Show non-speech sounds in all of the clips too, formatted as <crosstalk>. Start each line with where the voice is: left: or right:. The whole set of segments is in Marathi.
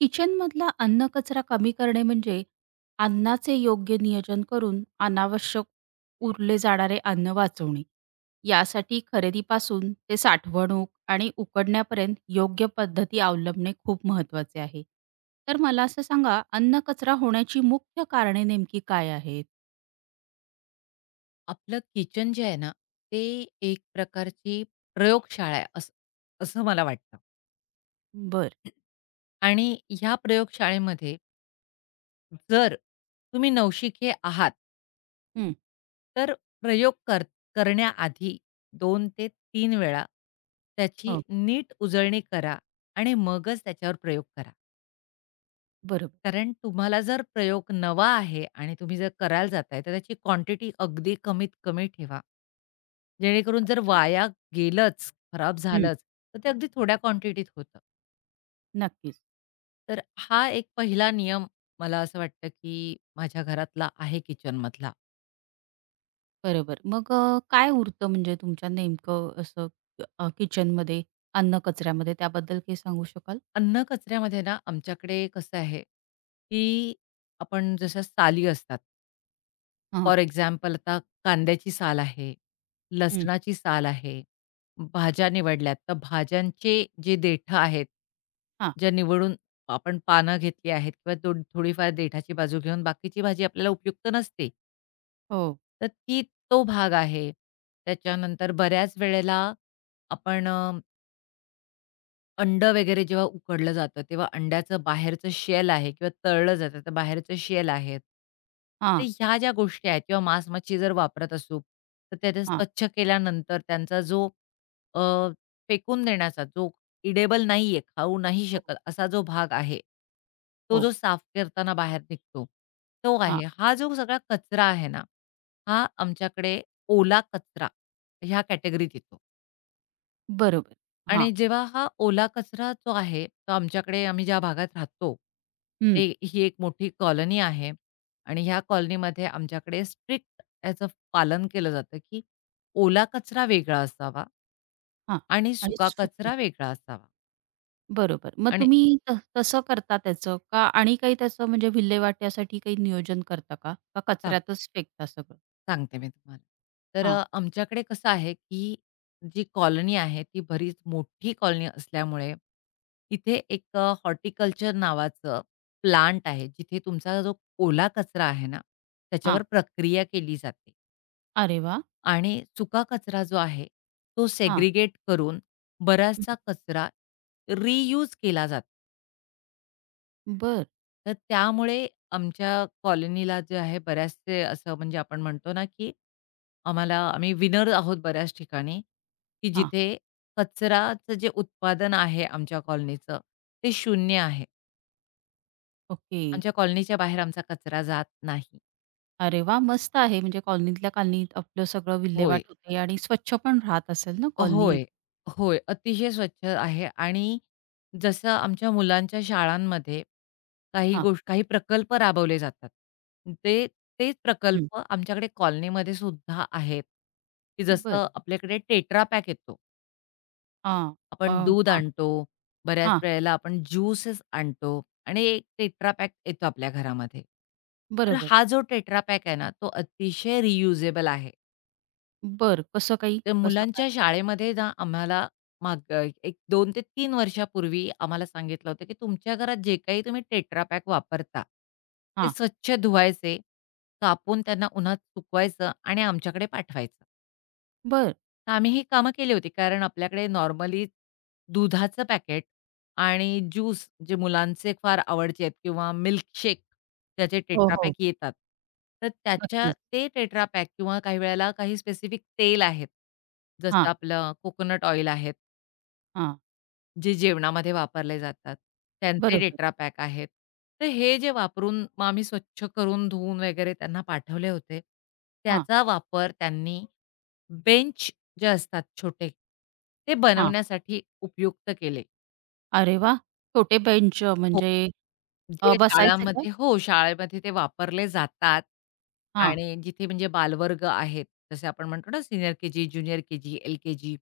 right: किचनमधला अन्न कचरा कमी करणे म्हणजे अन्नाचे योग्य नियोजन करून अनावश्यक उरले जाणारे अन्न वाचवणे. यासाठी खरेदीपासून ते साठवणूक आणि उकडण्यापर्यंत योग्य पद्धती अवलंबणे खूप महत्त्वाचे आहे. तर मला असं सांगा, अन्न कचरा होण्याची मुख्य कारणे नेमकी काय आहेत?
left: आपलं किचन जे आहे ना, ते एक प्रकारची प्रयोगशाळा आहे, असं असं मला वाटतं.
right: बरं.
left: आणि ह्या प्रयोगशाळेमध्ये जर तुम्ही नवशिके आहात,
right: हं.
left: तर प्रयोग कर करण्याआधी 2 ते 3 वेळा त्याची
right: हो,
left: नीट उजळणी करा आणि मगच त्याच्यावर प्रयोग करा.
right: बरोबर.
left: कारण तुम्हाला जर प्रयोग नवा आहे आणि तुम्ही जर करायला जाताय, तर त्याची क्वांटिटी अगदी कमीत कमी ठेवा. जेणेकरून जर
right: हां.
left: वाया गेलंच, खराब
right: हं,
left: झालंच, तर ते अगदी थोड्या क्वांटिटीत होतं.
right: नक्कीच.
left: तर हा एक पहिला नियम मला असं वाटतं, की माझ्या घरातला आहे किचनमधला.
right: बरोबर. मग काय उरतं म्हणजे तुमच्या नेमकं असं किचनमध्ये, अन्न कचऱ्यामध्ये त्याबद्दल काही सांगू शकाल?
left: अन्न कचऱ्यामध्ये ना, आमच्याकडे कसं आहे, की आपण जशा साली असतात.
right: हां,
left: फॉर एक्झाम्पल आता कांद्याची साल आहे,
right: हं,
left: लसणाची साल आहे, भाज्या निवडल्यात, तर भाज्यांचे जे देठं आहेत,
right: हां,
left: ज्या निवडून आपण पानं घेतली आहेत किंवा थोडी थोडीफार देठाची बाजू घेऊन बाकीची भाजी आपल्याला उपयुक्त नसते.
right: हो,
left: तर ती तो भाग आहे. त्याच्यानंतर बऱ्याच वेळेला आपण अंडं वगैरे जेव्हा उकडलं जातं, तेव्हा अंड्याचं बाहेरचं शेल आहे किंवा तळलं जातं, तर बाहेरचं शेल आहेत. तर
right: हां,
left: ह्या ज्या गोष्टी आहेत किंवा मांस-मच्छी जर वापरत असू, तर त्याच्या
right: हां,
left: स्वच्छ केल्यानंतर त्यांचा जो अ, फेकून देण्याचा, जो इडेबल नाहीये, खाऊ नाही
right: हो,
left: शकत असा जो भाग आहे, तो
right: हो,
left: जो साफ करताना बाहेर निघतो, तो
right: हां,
left: आहे. हा जो सगळा कचरा आहे ना, हा आमच्याकडे ओला कचरा ह्या कॅटेगरीत येतो.
right: बरोबर. हां,
left: आणि जेव्हा हा ओला कचरा जो आहे, तो आमच्याकडे आम्ही ज्या भागात राहतो,
right: हं,
left: ते ही एक मोठी कॉलनी आहे आणि ह्या कॉलनीमध्ये आमच्याकडे स्ट्रिक्ट याचं पालन केलं जातं, की ओला कचरा वेगळा असावा
right: हां,
left: आणि
right: आणि
left: सुका
right: सुकं,
left: कचरा वेगळा असावा
right: बरोबर. मग
left: आणि
right: तुम्ही तसं करता त्याचं का आणि काही त्याचं म्हणजे विल्हेवाट्यासाठी काही नियोजन करता का? का
left: टाक
right: कचऱ्यातच फेकता सगळं?
left: सांगते मी तुम्हाला. तर
right: हां,
left: आमच्याकडे कसं आहे, की जी कॉलनी आहे, ती बरीच मोठी कॉलनी असल्यामुळे तिथे एक हॉर्टिकल्चर नावाचं प्लांट आहे, जिथे तुमचा जो ओला कचरा आहे ना, त्याच्यावर
right: हां.
left: प्रक्रिया केली जाते
right: अरे वाह!
left: आणि सुका कचरा जो आहे, तो
right: हां,
left: सेग्रिगेट करून
right: हं,
left: बराचसा कचरा रियूज केला जातो.
right: बरं.
left: तर त्यामुळे आमच्या कॉलनीला जे आहे बऱ्याचसे असं म्हणजे आपण म्हणतो ना, की आम्हाला आम्ही विनर आहोत बऱ्याच ठिकाणी, की
right: हां,
left: जिथे कचराचं जे उत्पादन आहे आमच्या कॉलनीचं, ते शून्य आहे.
right: ओके.
left: आमच्या कॉलनीच्या बाहेर आमचा कचरा जात नाही.
right: अरे वाह! मस्त आहे म्हणजे कॉलनीतल्या कॉलनीत आपलं सगळं
left: होय.
right: विल्हेवाट होते आणि स्वच्छ पण राहत असेल ना कॉलनी?
left: होय, होय. अतिशय स्वच्छ आहे आणि जसं आमच्या मुलांच्या शाळांमध्ये काही
right: हां.
left: गोष्ट काही प्रकल्प राबवले जातात. ते तेच
right: हं.
left: प्रकल्प आमच्याकडे कॉलनीमध्ये सुद्धा आहेत, की
right: बरं.
left: जसं आपल्याकडे टेट्रा पॅक येतो.
right: हां. अ,
left: आपण दूध
right: हां,
left: आणतो, बऱ्याच
right: हां.
left: वेळेला आपण ज्यूसेस आणतो आणि एक टेट्रा पॅक येतो आपल्या घरामध्ये. तर
right: बरोबर.
left: हा जो टेट्रा पॅक आहे ना, तो अतिशय रियुजेबल आहे.
right: बरं. कसं काही?
left: तर
right: कसं काय?
left: मुलांच्या शाळेमध्ये ना आम्हाला माग एक 2 ते 3 वर्षापूर्वी आम्हाला सांगितलं होतं, की तुमच्या घरात जे काही तुम्ही टेट्रा पॅक वापरता, ते
right: हां.
left: स्वच्छ धुवायचे, कापून त्यांना उन्हात सुकवायचं आणि आमच्याकडे पाठवायचं.
right: बरं.
left: आम्ही ही कामं केली होती. कारण आपल्याकडे नॉर्मली दुधाचं पॅकेट आणि ज्यूस जे मुलांचे फार आवडचे आहेत किंवा मिल्कशेक ज्याचे
right: हो,
left: टेट्रा
right: हो.
left: पॅक येतात. तर त्याच्या
right: नक्कीच.
left: ते टेट्रा पॅक किंवा काही वेळेला काही स्पेसिफिक तेल आहेत. जसं
right: हां,
left: आपलं कोकोनट ऑइल आहेत,
right: हां.
left: जे जेवणामध्ये वापरले जातात. त्यांचे
right: बरोबर.
left: टेट्रा आहेत. तर हे जे वापरून मग आम्ही स्वच्छ करून धुवून वगैरे त्यांना पाठवले होते.
right: हां,
left: त्याचा वापर त्यांनी बेंच जे असतात छोटे, ते
right: हां.
left: बनवण्यासाठी उपयुक्त केले.
right: अरे वाह! छोटे बेंच
left: हो.
right: म्हणजे
left: जे
right: बसायचे का?
left: शाळामध्ये हो, शाळेमध्ये ते वापरले जातात
right: हां.
left: आणि जिथे म्हणजे बालवर्ग आहेत, जसे आपण म्हणतो ना senior KG, junior KG, LKG.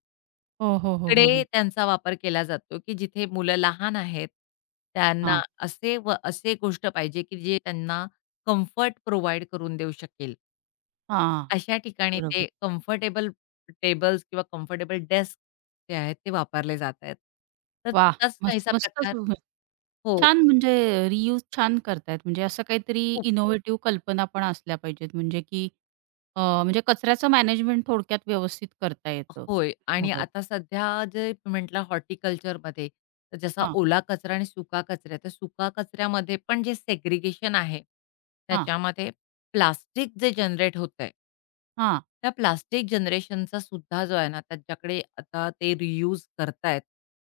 right: हो, हो, हो, हो,
left: तिकडे
right: हो.
left: त्यांचा वापर केला जातो, की जिथे मुलं लहान आहेत, त्यांना
right: हां,
left: असे व असे गोष्ट पाहिजे, की जे त्यांना कम्फर्ट प्रोव्हाईड करून देऊ शकेल.
right: हां.
left: अशा ठिकाणी ते
right: बरोबर.
left: कम्फर्टेबल टेबल्स किंवा कम्फर्टेबल डेस्क जे आहेत ते वापरले जात आहेत. तर
right: वाह!
left: तसाच
right: मस्त
left: काहीसा
right: मस्तच,
left: प्रकार
right: उम्हम.
left: हो.
right: छान म्हणजे रियूज छान करतायत. म्हणजे असं काहीतरी
left: हो.
right: इनोव्हेटिव्ह कल्पना पण असल्या पाहिजेत. म्हणजे की म्हणजे कचऱ्याचं मॅनेजमेंट थोडक्यात व्यवस्थित करता येतं.
left: होय आणि
right: बरोबर.
left: आता सध्या जे म्हटलं हॉर्टिकल्चरमध्ये तर जसा
right: हां,
left: ओला कचरा आणि सुका कचरा आहे, तर सुका कचऱ्यामध्ये पण जे सेग्रिगेशन आहे,
right: हां,
left: त्याच्यामध्ये प्लास्टिक जे जनरेट होतंय
right: हां,
left: त्या प्लास्टिक जनरेशनचा सुद्धा जो आहे ना, त्यांच्याकडे आता ते रियूज करतायत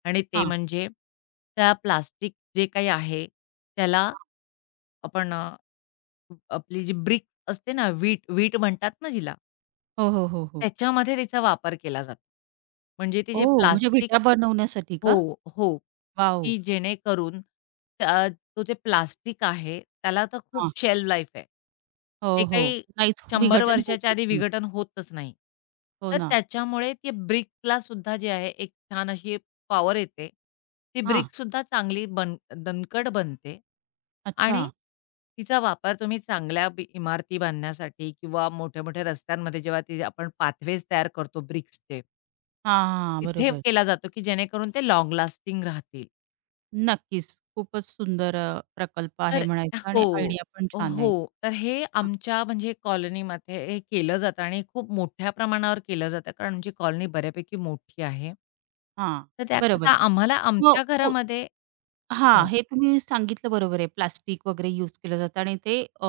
left: आणि ते
right: हां.
left: म्हणजे त्या प्लास्टिक जे काही आहे, त्याला आपण अ, आपली जी ब्रिक असते ना, वीट वीट म्हणतात ना जिला.
right: हो, हो, हो, हो.
left: त्याच्यामध्ये तिचा वापर केला जातो. म्हणजे ते जे
right: ओह! म्हणजे
left: प्लास्टिक
right: विटा बनवण्यासाठी का?
left: हो, हो.
right: वॉव!
left: की जेणेकरून त्या तो जे प्लास्टिक आहे, त्याला तर खूप
right: हां.
left: शेल्फ लाईफ आहे. ते
right: हो, हो.
left: काही
right: नाहीच,
left: 100
right: विघटन
left: वर्षाच्या
right: होतच
left: आधी
right: नाही.
left: विघटन होतच नाही.
right: हो
left: तर
right: ना.
left: त्याच्यामुळे ते ब्रिकला सुद्धा जे आहे, एक छान अशी पॉवर येते. ती
right: हां.
left: ब्रिकसुद्धा चांगली बन दणकट बनते
right: अच्छा.
left: आणि तिचा वापर तुम्ही चांगल्या बी इमारती बांधण्यासाठी किंवा मोठ्या-मोठ्या रस्त्यांमध्ये जेव्हा ती आपण पाथवेज तयार करतो ब्रिक्सचे
right: हां, हां,
left: तिथे
right: बरोबर.
left: केला जातो, की जेणेकरून ते लॉंग लास्टिंग राहतील.
right: नक्कीच. खूपच सुंदर प्रकल्प आहे
left: तर
right: म्हणायचा
left: हो,
right: आणि आयडिया पण छान
left: हो.
right: आहे.
left: तर हे
right: हां,
left: आमच्या म्हणजे कॉलनीमध्ये हे केलं जातं आणि खूप मोठ्या प्रमाणावर केलं जातं, कारण आमची कॉलनी बऱ्यापैकी मोठी आहे.
right: हां.
left: तर
right: बरोबर.
left: त्याकरता आम्हाला
right: मग
left: आमच्या
right: उ
left: घरामध्ये
right: हां, हे तुम्ही सांगितलं बरोबर आहे. प्लास्टिक वगैरे यूज केलं जातं आणि ते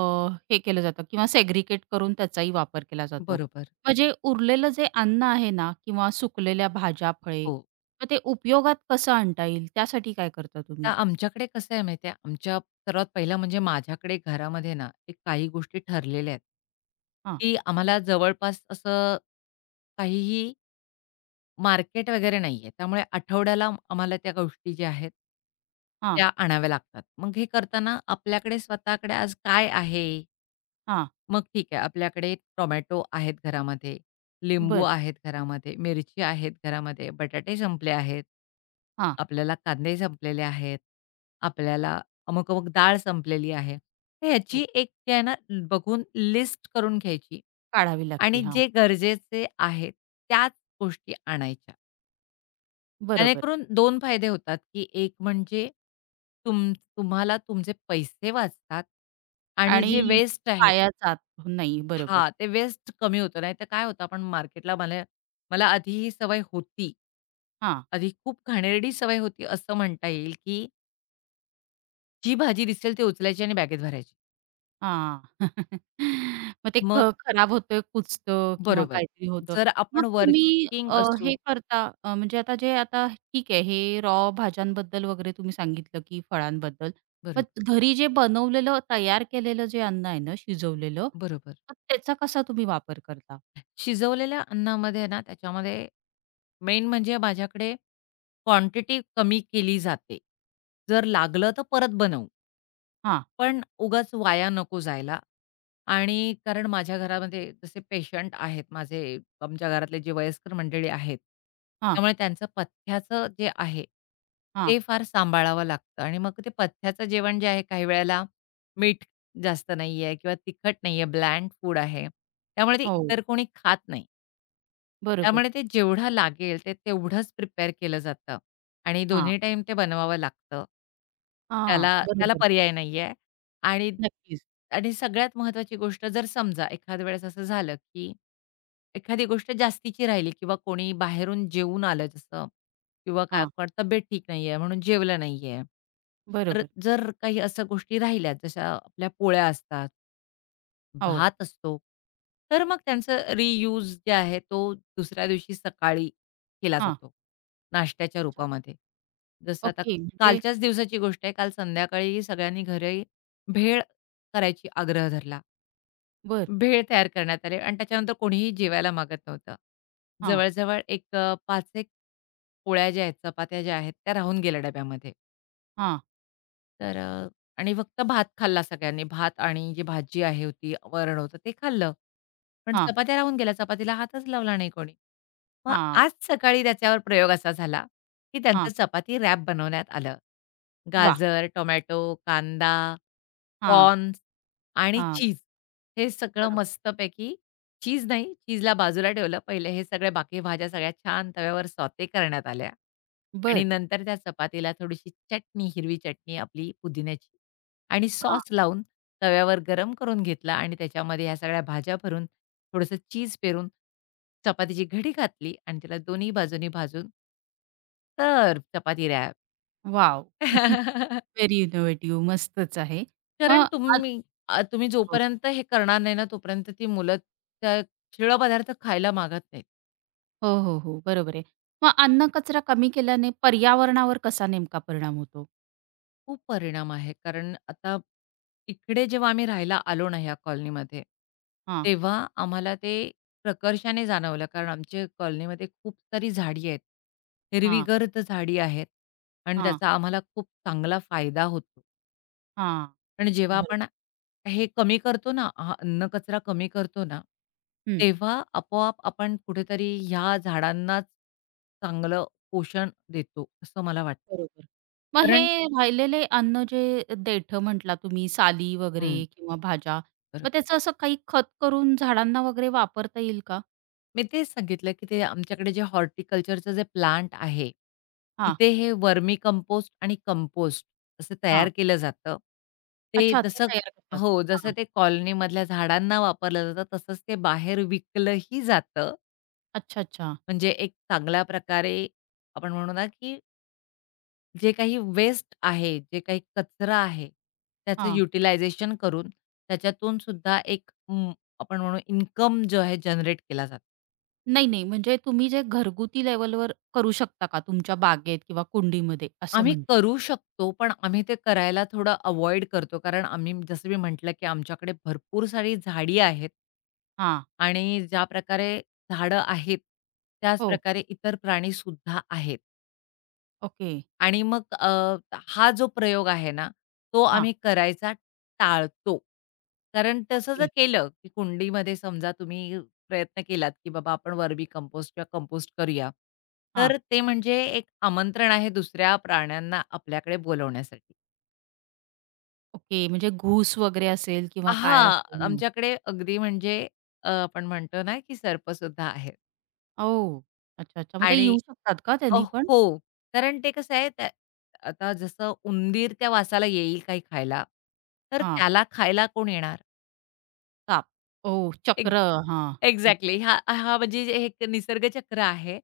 right: हे केलं जातं किंवा सेग्रिगेट करून त्याचाही वापर केला जातो.
left: बरोबर.
right: म्हणजे उरलेलं जे अन्न आहे ना किंवा सुकलेल्या भाज्या, फळे,
left: हो.
right: मग ते उपयोगात कसं आणता येईल त्यासाठी काय करता
left: तर
right: तुम्ही?
left: आमच्याकडे कसं आहे माहिती आहे, आमच्या सर्वात पहिलं म्हणजे माझ्याकडे घरामध्ये ना, एक काही गोष्टी ठरलेल्या आहेत,
right: हां,
left: की आम्हाला जवळपास असं काहीही मार्केट वगैरे नाहीये. त्यामुळे आठवड्याला आम्हाला त्या गोष्टी ज्या आहेत,
right: हां,
left: त्या आणाव्या लागतात. मग हे करताना आपल्याकडे स्वतःकडे आज काय आहे?
right: हां.
left: मग ठीक आहे. आपल्याकडे टोमॅटो आहेत घरामध्ये, लिंबू
right: बरं.
left: आहेत घरामध्ये, मिरची आहेत घरामध्ये, बटाटे संपले आहेत.
right: हां,
left: आपल्याला कांदे संपलेले आहेत. आपल्याला अमुक-अमुक डाळ संपलेली आहे. तर
right: हो.
left: ह्याची एक जी आहे ना बघून लिस्ट करून घ्यायची
right: काढावी लागते.
left: आणि
right: हां,
left: जे गरजेचे आहेत त्याच गोष्टी आणायच्या.
right: बरोबर.
left: जेणेकरून 2 फायदे होतात, की एक म्हणजे तुम तुम्हाला तुमचे पैसे वाचतात आणि
right: आणि
left: जे वेस्ट आहे
right: वाया जात नाही. बरोबर.
left: हां, ते वेस्ट कमी होतं. नाहीतर काय होतं आपण मार्केटला मला मला आधी ही सवय होती.
right: हां.
left: आधी खूप घाणेरडी सवय होती असं म्हणता येईल, की जी भाजी दिसेल ती उचलायची आणि बॅगेत भरायची.
right: हां. <laughs> मग ते
left: मग
right: खराब होतं, कुचतं किंवा
left: बरोबर.
right: काहीतरी होतं.
left: जर
right: मग
left: आपण
right: तुम्ही
left: वर्किंग असू
right: हे करता, म्हणजे आता जे आता ठीक आहे, हे रॉ भाज्यांबद्दल वगैरे तुम्ही सांगितलं, की फळांबद्दल. मग
left: बरोबर,
right: घरी जे बनवलेलं, तयार केलेलं जे अन्न आहे ना, शिजवलेलं,
left: बरोबर.
right: मग त्याचा कसा तुम्ही वापर करता?
left: शिजवलेल्या अन्नामध्ये ना त्याच्यामध्ये मेन म्हणजे माझ्याकडे क्वांटिटी कमी केली जाते. जर लागलं तर परत बनवू.
right: हां,
left: पण उगाच वाया नको जायला. आणि कारण माझ्या घरामध्ये जसे पेशंट आहेत माझे, आमच्या घरातले जे वयस्कर मंडळी आहेत,
right: हां,
left: त्यामुळे त्यांचं पथ्याचं जे आहे,
right: हां.
left: ते फार सांभाळावं लागतं आणि मग ते पथ्याचं जेवण जे आहे काही वेळेला मीठ जास्त नाहीये किंवा तिखट नाहीये, ब्लँड फूड आहे. त्यामुळे ते
right: हो,
left: इतर कोणी खात नाही.
right: बरोबर.
left: त्यामुळे ते जेवढं लागेल ते तेवढंच प्रिपेअर केलं जातं आणि
right: हां,
left: दोन्ही टाईम ते बनवावं लागतं.
right: हां.
left: त्याला त्याला
right: बरोबर.
left: पर्याय नाहीये आणि
right: नक्कीच.
left: आणि सगळ्यात महत्त्वाची गोष्ट जर समजा एखाद्या वेळेस असं झालं, की एखादी गोष्ट जास्तीची राहिली किंवा कोणी बाहेरून जेवून आलं जसं किंवा काय
right: हां,
left: कोण तब्येत ठीक नाहीये म्हणून जेवला नाहीये. तर
right: बरोबर.
left: जर काही अशा गोष्टी राहिल्या जशा आपल्या पोळ्या असतात
right: हो.
left: भात असतो. तर मग त्यांचा रियूज जे आहे तो दुसऱ्या दिवशी सकाळी केला
right: हां.
left: जातो, नाश्त्याच्या
right: अच्छा.
left: रूपामध्ये. जसं आता
right: ओके. म्हणजे
left: कालच्याच दिवसाची गोष्ट आहे. काल संध्याकाळी सगळ्यांनी घरी भेळ करायची आग्रह धरला.
right: बरं.
left: भेळ तयार करण्यात आले आणि त्याच्यानंतर कोणीही जेवायला मागत नव्हतं.
right: हां,
left: जवळ-जवळ 5-1 पोळ्या ज्या आहेत, चपात्या ज्या आहेत, त्या राहून गेल्या डब्यामध्ये.
right: हां,
left: तर आणि फक्त भात खाल्ला सगळ्यांनी. भात आणि जी भाजी आहे होती, वरण होतं ते खाल्लं. पण
right: हां,
left: चपात्या राहून गेल्या. चपातीला हातच लावला नाही कोणी. मग
right: हां.
left: आज सकाळी त्याच्यावर प्रयोग असा झाला, की त्यांचं
right: हां,
left: चपाती रॅप बनवण्यात आलं.
right: वाह!
left: गाजर, टोमॅटो, कांदा,
right: हां,
left: कॉर्न्स आणि
right: हां,
left: चीज हे सगळं
right: बरोबर.
left: मस्तपैकी चीज नाही, चीजला बाजूला ठेवलं. पहिले हे सगळ्या बाकी भाज्या सगळ्या छान तव्यावर सौते करण्यात आल्या आणि
right: बरं.
left: नंतर त्या चपातीला थोडीशी चटणी, हिरवी चटणी आपली पुदिन्याची आणि
right: हां,
left: सॉस लावून तव्यावर गरम करून घेतला आणि त्याच्यामध्ये ह्या सगळ्या भाज्या भरून थोडंसं चीज पेरून, चपातीची घडी घातली आणि त्याला दोन्ही बाजूनी भाजून, तर chapati wrap.
right: Wow! <laughs>
left: <laughs>
right: Very innovative, मस्तच आहे. मग
left: कारण
right: आ
left: तुम्ही तुम्ही
right: हो,
left: जोपर्यंत हे करणार नाही ना, तोपर्यंत ती मुलं त्या शिळा पदार्थ खायला मागत नाहीत.
right: हो, हो, हो, बरोबर आहे. मग अन्न कचरा कमी केल्याने पर्यावरणावर कसा नेमका परिणाम होतो?
left: खूप परिणाम आहे. कारण आता इकडे जेव्हा आम्ही राहायला आलो ना ह्या कॉलनीमध्ये,
right: हां,
left: तेव्हा आम्हाला ते प्रकर्षाने जाणवलं. कारण आमच्या कॉलनीमध्ये खूप सारी झाडी आहेत.
right: हां,
left: हिरवीगर्द झाडी आहेत आणि
right: हां,
left: त्याचा आम्हाला खूप चांगला फायदा होतो.
right: हां,
left: पण जेव्हा
right: बरं.
left: आपण हे कमी करतो ना, हा अन्न कचरा कमी करतो ना,
right: हं,
left: तेव्हा आपोआप आपण कुठेतरी ह्या झाडांनाच चांगलं पोषण देतो, असं मला वाटतं.
right: बरोबर. मग हे
left: कारण
right: राहिलेले अन्न जे देठं म्हटला तुम्ही, साली वगैरे
left: हं,
right: किंवा भाज्या, मग
left: बरोबर.
right: त्याचं असं काही खत करून झाडांना वगैरे वापरता येईल का?
left: मी तेच सांगितलं, की ते आमच्याकडे जे हॉर्टिकल्चरचं जे प्लांट आहे,
right: हां,
left: तिथे हे वर्मी कंपोस्ट आणि कंपोस्ट असं तयार
right: हां.
left: केलं जातं. ते
right: अच्छा, ते
left: जसं
right: तयार करतात.
left: हो, जसं
right: हां,
left: ते कॉलनीमधल्या झाडांना वापरलं जातं, तसंच ते बाहेर विकलंही जातं.
right: अच्छा, अच्छा.
left: म्हणजे एक चांगल्या प्रकारे आपण म्हणू ना, की जे काही वेस्ट आहे, जे काही कचरा आहे, त्याचं
right: हां.
left: युटिलायझेशन करून त्याच्यातून सुद्धा आपण म्हणू इन्कम जो आहे जनरेट केला जातो.
right: नाही, नाही. म्हणजे तुम्ही जे घरगुती लेव्हलवर करू शकता का तुमच्या बागेत किंवा कुंडीमध्ये, असं
left: आम्ही
right: म्हणते?
left: करू शकतो, पण आम्ही ते करायला थोडं अव्हॉइड करतो. कारण आम्ही जसं मी म्हटलं, की आमच्याकडे भरपूर सारी झाडी आहेत.
right: हां.
left: आणि ज्या प्रकारे झाडं आहेत, त्याच
right: हो.
left: प्रकारे इतर प्राणीसुद्धा आहेत.
right: ओके.
left: आणि मग हा जो प्रयोग आहे ना, तो
right: हां.
left: आम्ही करायचा टाळतो. कारण तसं जर
right: ओके.
left: केलं, की कुंडीमध्ये समजा तुम्ही प्रयत्न केलात, की बाबा आपण वर्मी कंपोस्ट किंवा कंपोस्ट करूया.
right: हां.
left: तर ते म्हणजे एक आमंत्रण आहे दुसऱ्या प्राण्यांना आपल्याकडे बोलवण्यासाठी.
right: ओके. म्हणजे घूस वगैरे असेल किंवा काय
left: हां,
right: असेल?
left: आमच्याकडे अगदी म्हणजे आपण म्हणतो ना, की सर्पसुद्धा आहेत
right: ओह! अच्छा, अच्छा. मग ते
left: आणि
right: येऊ शकतात का
left: अ,
right: त्यांनी पण?
left: हो. कारण ते कसं आहे त्या आता जसं उंदीर त्या वासाला येईल काही खायला, तर
right: हां.
left: त्याला खायला कोण येणार?
right: साप. ओह! चक्र. हां.
left: एक्झॅक्टली.
right: बरोबर.
left: हा हा म्हणजे जे एक निसर्गचक्र आहे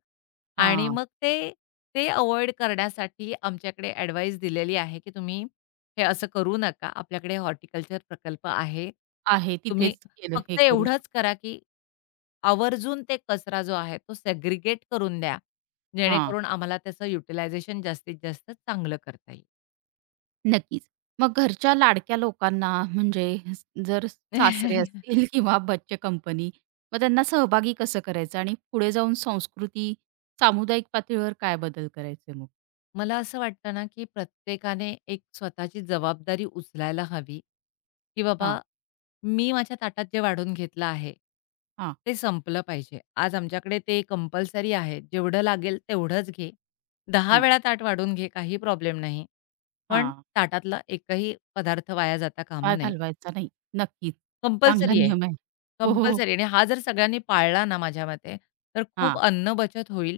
left: आणि
right: हां.
left: मग ते ते अव्हॉइड करण्यासाठी आमच्याकडे ॲडवाईस दिलेली आहे, की तुम्ही हे असं करू नका. आपल्याकडे हॉर्टिकल्चर प्रकल्प आहे.
right: आहे
left: तुम्ही
right: तिथेच केलं हे
left: फक्त
right: करू
left: एवढंच
right: शकतात.
left: करा, की आवर्जून ते कचरा जो आहे तो सेग्रिगेट करून द्या.
right: हां.
left: जेणेकरून आम्हाला त्याचं युटिलायझेशन जास्तीत जास्त चांगलं करता येईल.
right: नक्कीच. मग घरच्या लाडक्या लोकांना, म्हणजे जर सासरे
left: <laughs>
right: असतील किंवा बच्चे कंपनी, मग त्यांना सहभागी कसं करायचं आणि पुढे जाऊन संस्कृती, सामुदायिक पातळीवर काय बदल करायचे मग?
left: मला असं वाटतं ना, की प्रत्येकाने एक स्वतःची जबाबदारी उचलायला हवी, की
right: हां,
left: बाबा मी माझ्या ताटात जे वाढून घेतलं आहे,
right: हां,
left: ते संपलं पाहिजे. आज आमच्याकडे ते कंपल्सरी आहे. जेवढं लागेल तेवढंच घे. 10
right: हां,
left: वेळा ताट वाढून घे, काही प्रॉब्लेम नाही. पण
right: हां.
left: ताटातला एकही पदार्थ वाया जाता कामा
right: वाळ
left: नये.
right: घालवायचा नाही. नक्कीच. चांगला
left: कंपल्सरी आहे.
right: नियम आहे. हो, हो, हो.
left: कंपल्सरी आणि हा जर सगळ्यांनी पाळला ना माझ्या मते, तर खूप
right: हां,
left: अन्न बचत होईल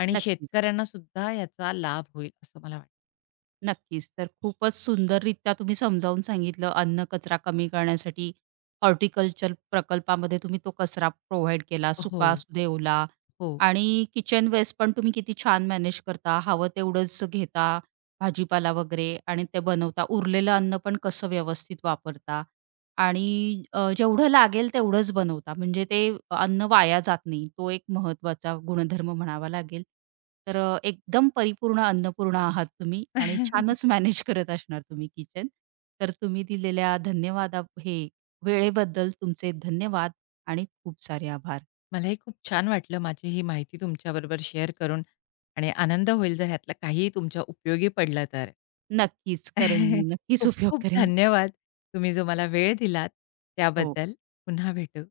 left: आणि
right: नक्कीच.
left: शेतकऱ्यांनासुद्धा याचा लाभ होईल, असं मला वाटतं.
right: नक्कीच. तर खूपच सुंदररित्या तुम्ही समजावून सांगितलं, अन्न कचरा कमी करण्यासाठी हॉर्टिकल्चर प्रकल्पामध्ये तुम्ही तो कचरा प्रोव्हाईड केला.
left: हो,
right: सुका असू दे, ओला,
left: हो.
right: आणि किचन वेस्ट पण तुम्ही किती छान मॅनेज करता. हवं तेवढंच घेता भाजीपाला वगैरे आणि ते बनवता. उरलेलं अन्न पण कसं व्यवस्थित वापरता. आणि जेवढं लागेल तेवढंच बनवता. म्हणजे ते अन्न वाया जात नाही. तो एक महत्त्वाचा गुणधर्म म्हणावा लागेल. तर एकदम परिपूर्ण अन्नपूर्णा आहात तुम्ही आणि छानच
left: <laughs>
right: मॅनेज करत असणार तुम्ही किचन. तर तुम्ही दिलेल्या धन्यवादा, हे वेळेबद्दल तुमचे धन्यवाद आणि खूप सारे आभार.
left: मलाही खूप छान वाटलं माझी ही माहिती तुमच्याबरोबर शेअर करून आणि आनंद होईल जर ह्यातला काहीही तुमच्या उपयोगी पडलं तर.
right: नक्कीच करेन मी.
left: <laughs>
right: नक्कीच
left: खूप
right: उपयोग
left: खूप
right: करेन.
left: धन्यवाद. तुम्ही जो मला वेळ दिलात
right: हो.
left: त्याबद्दल. पुन्हा भेटू.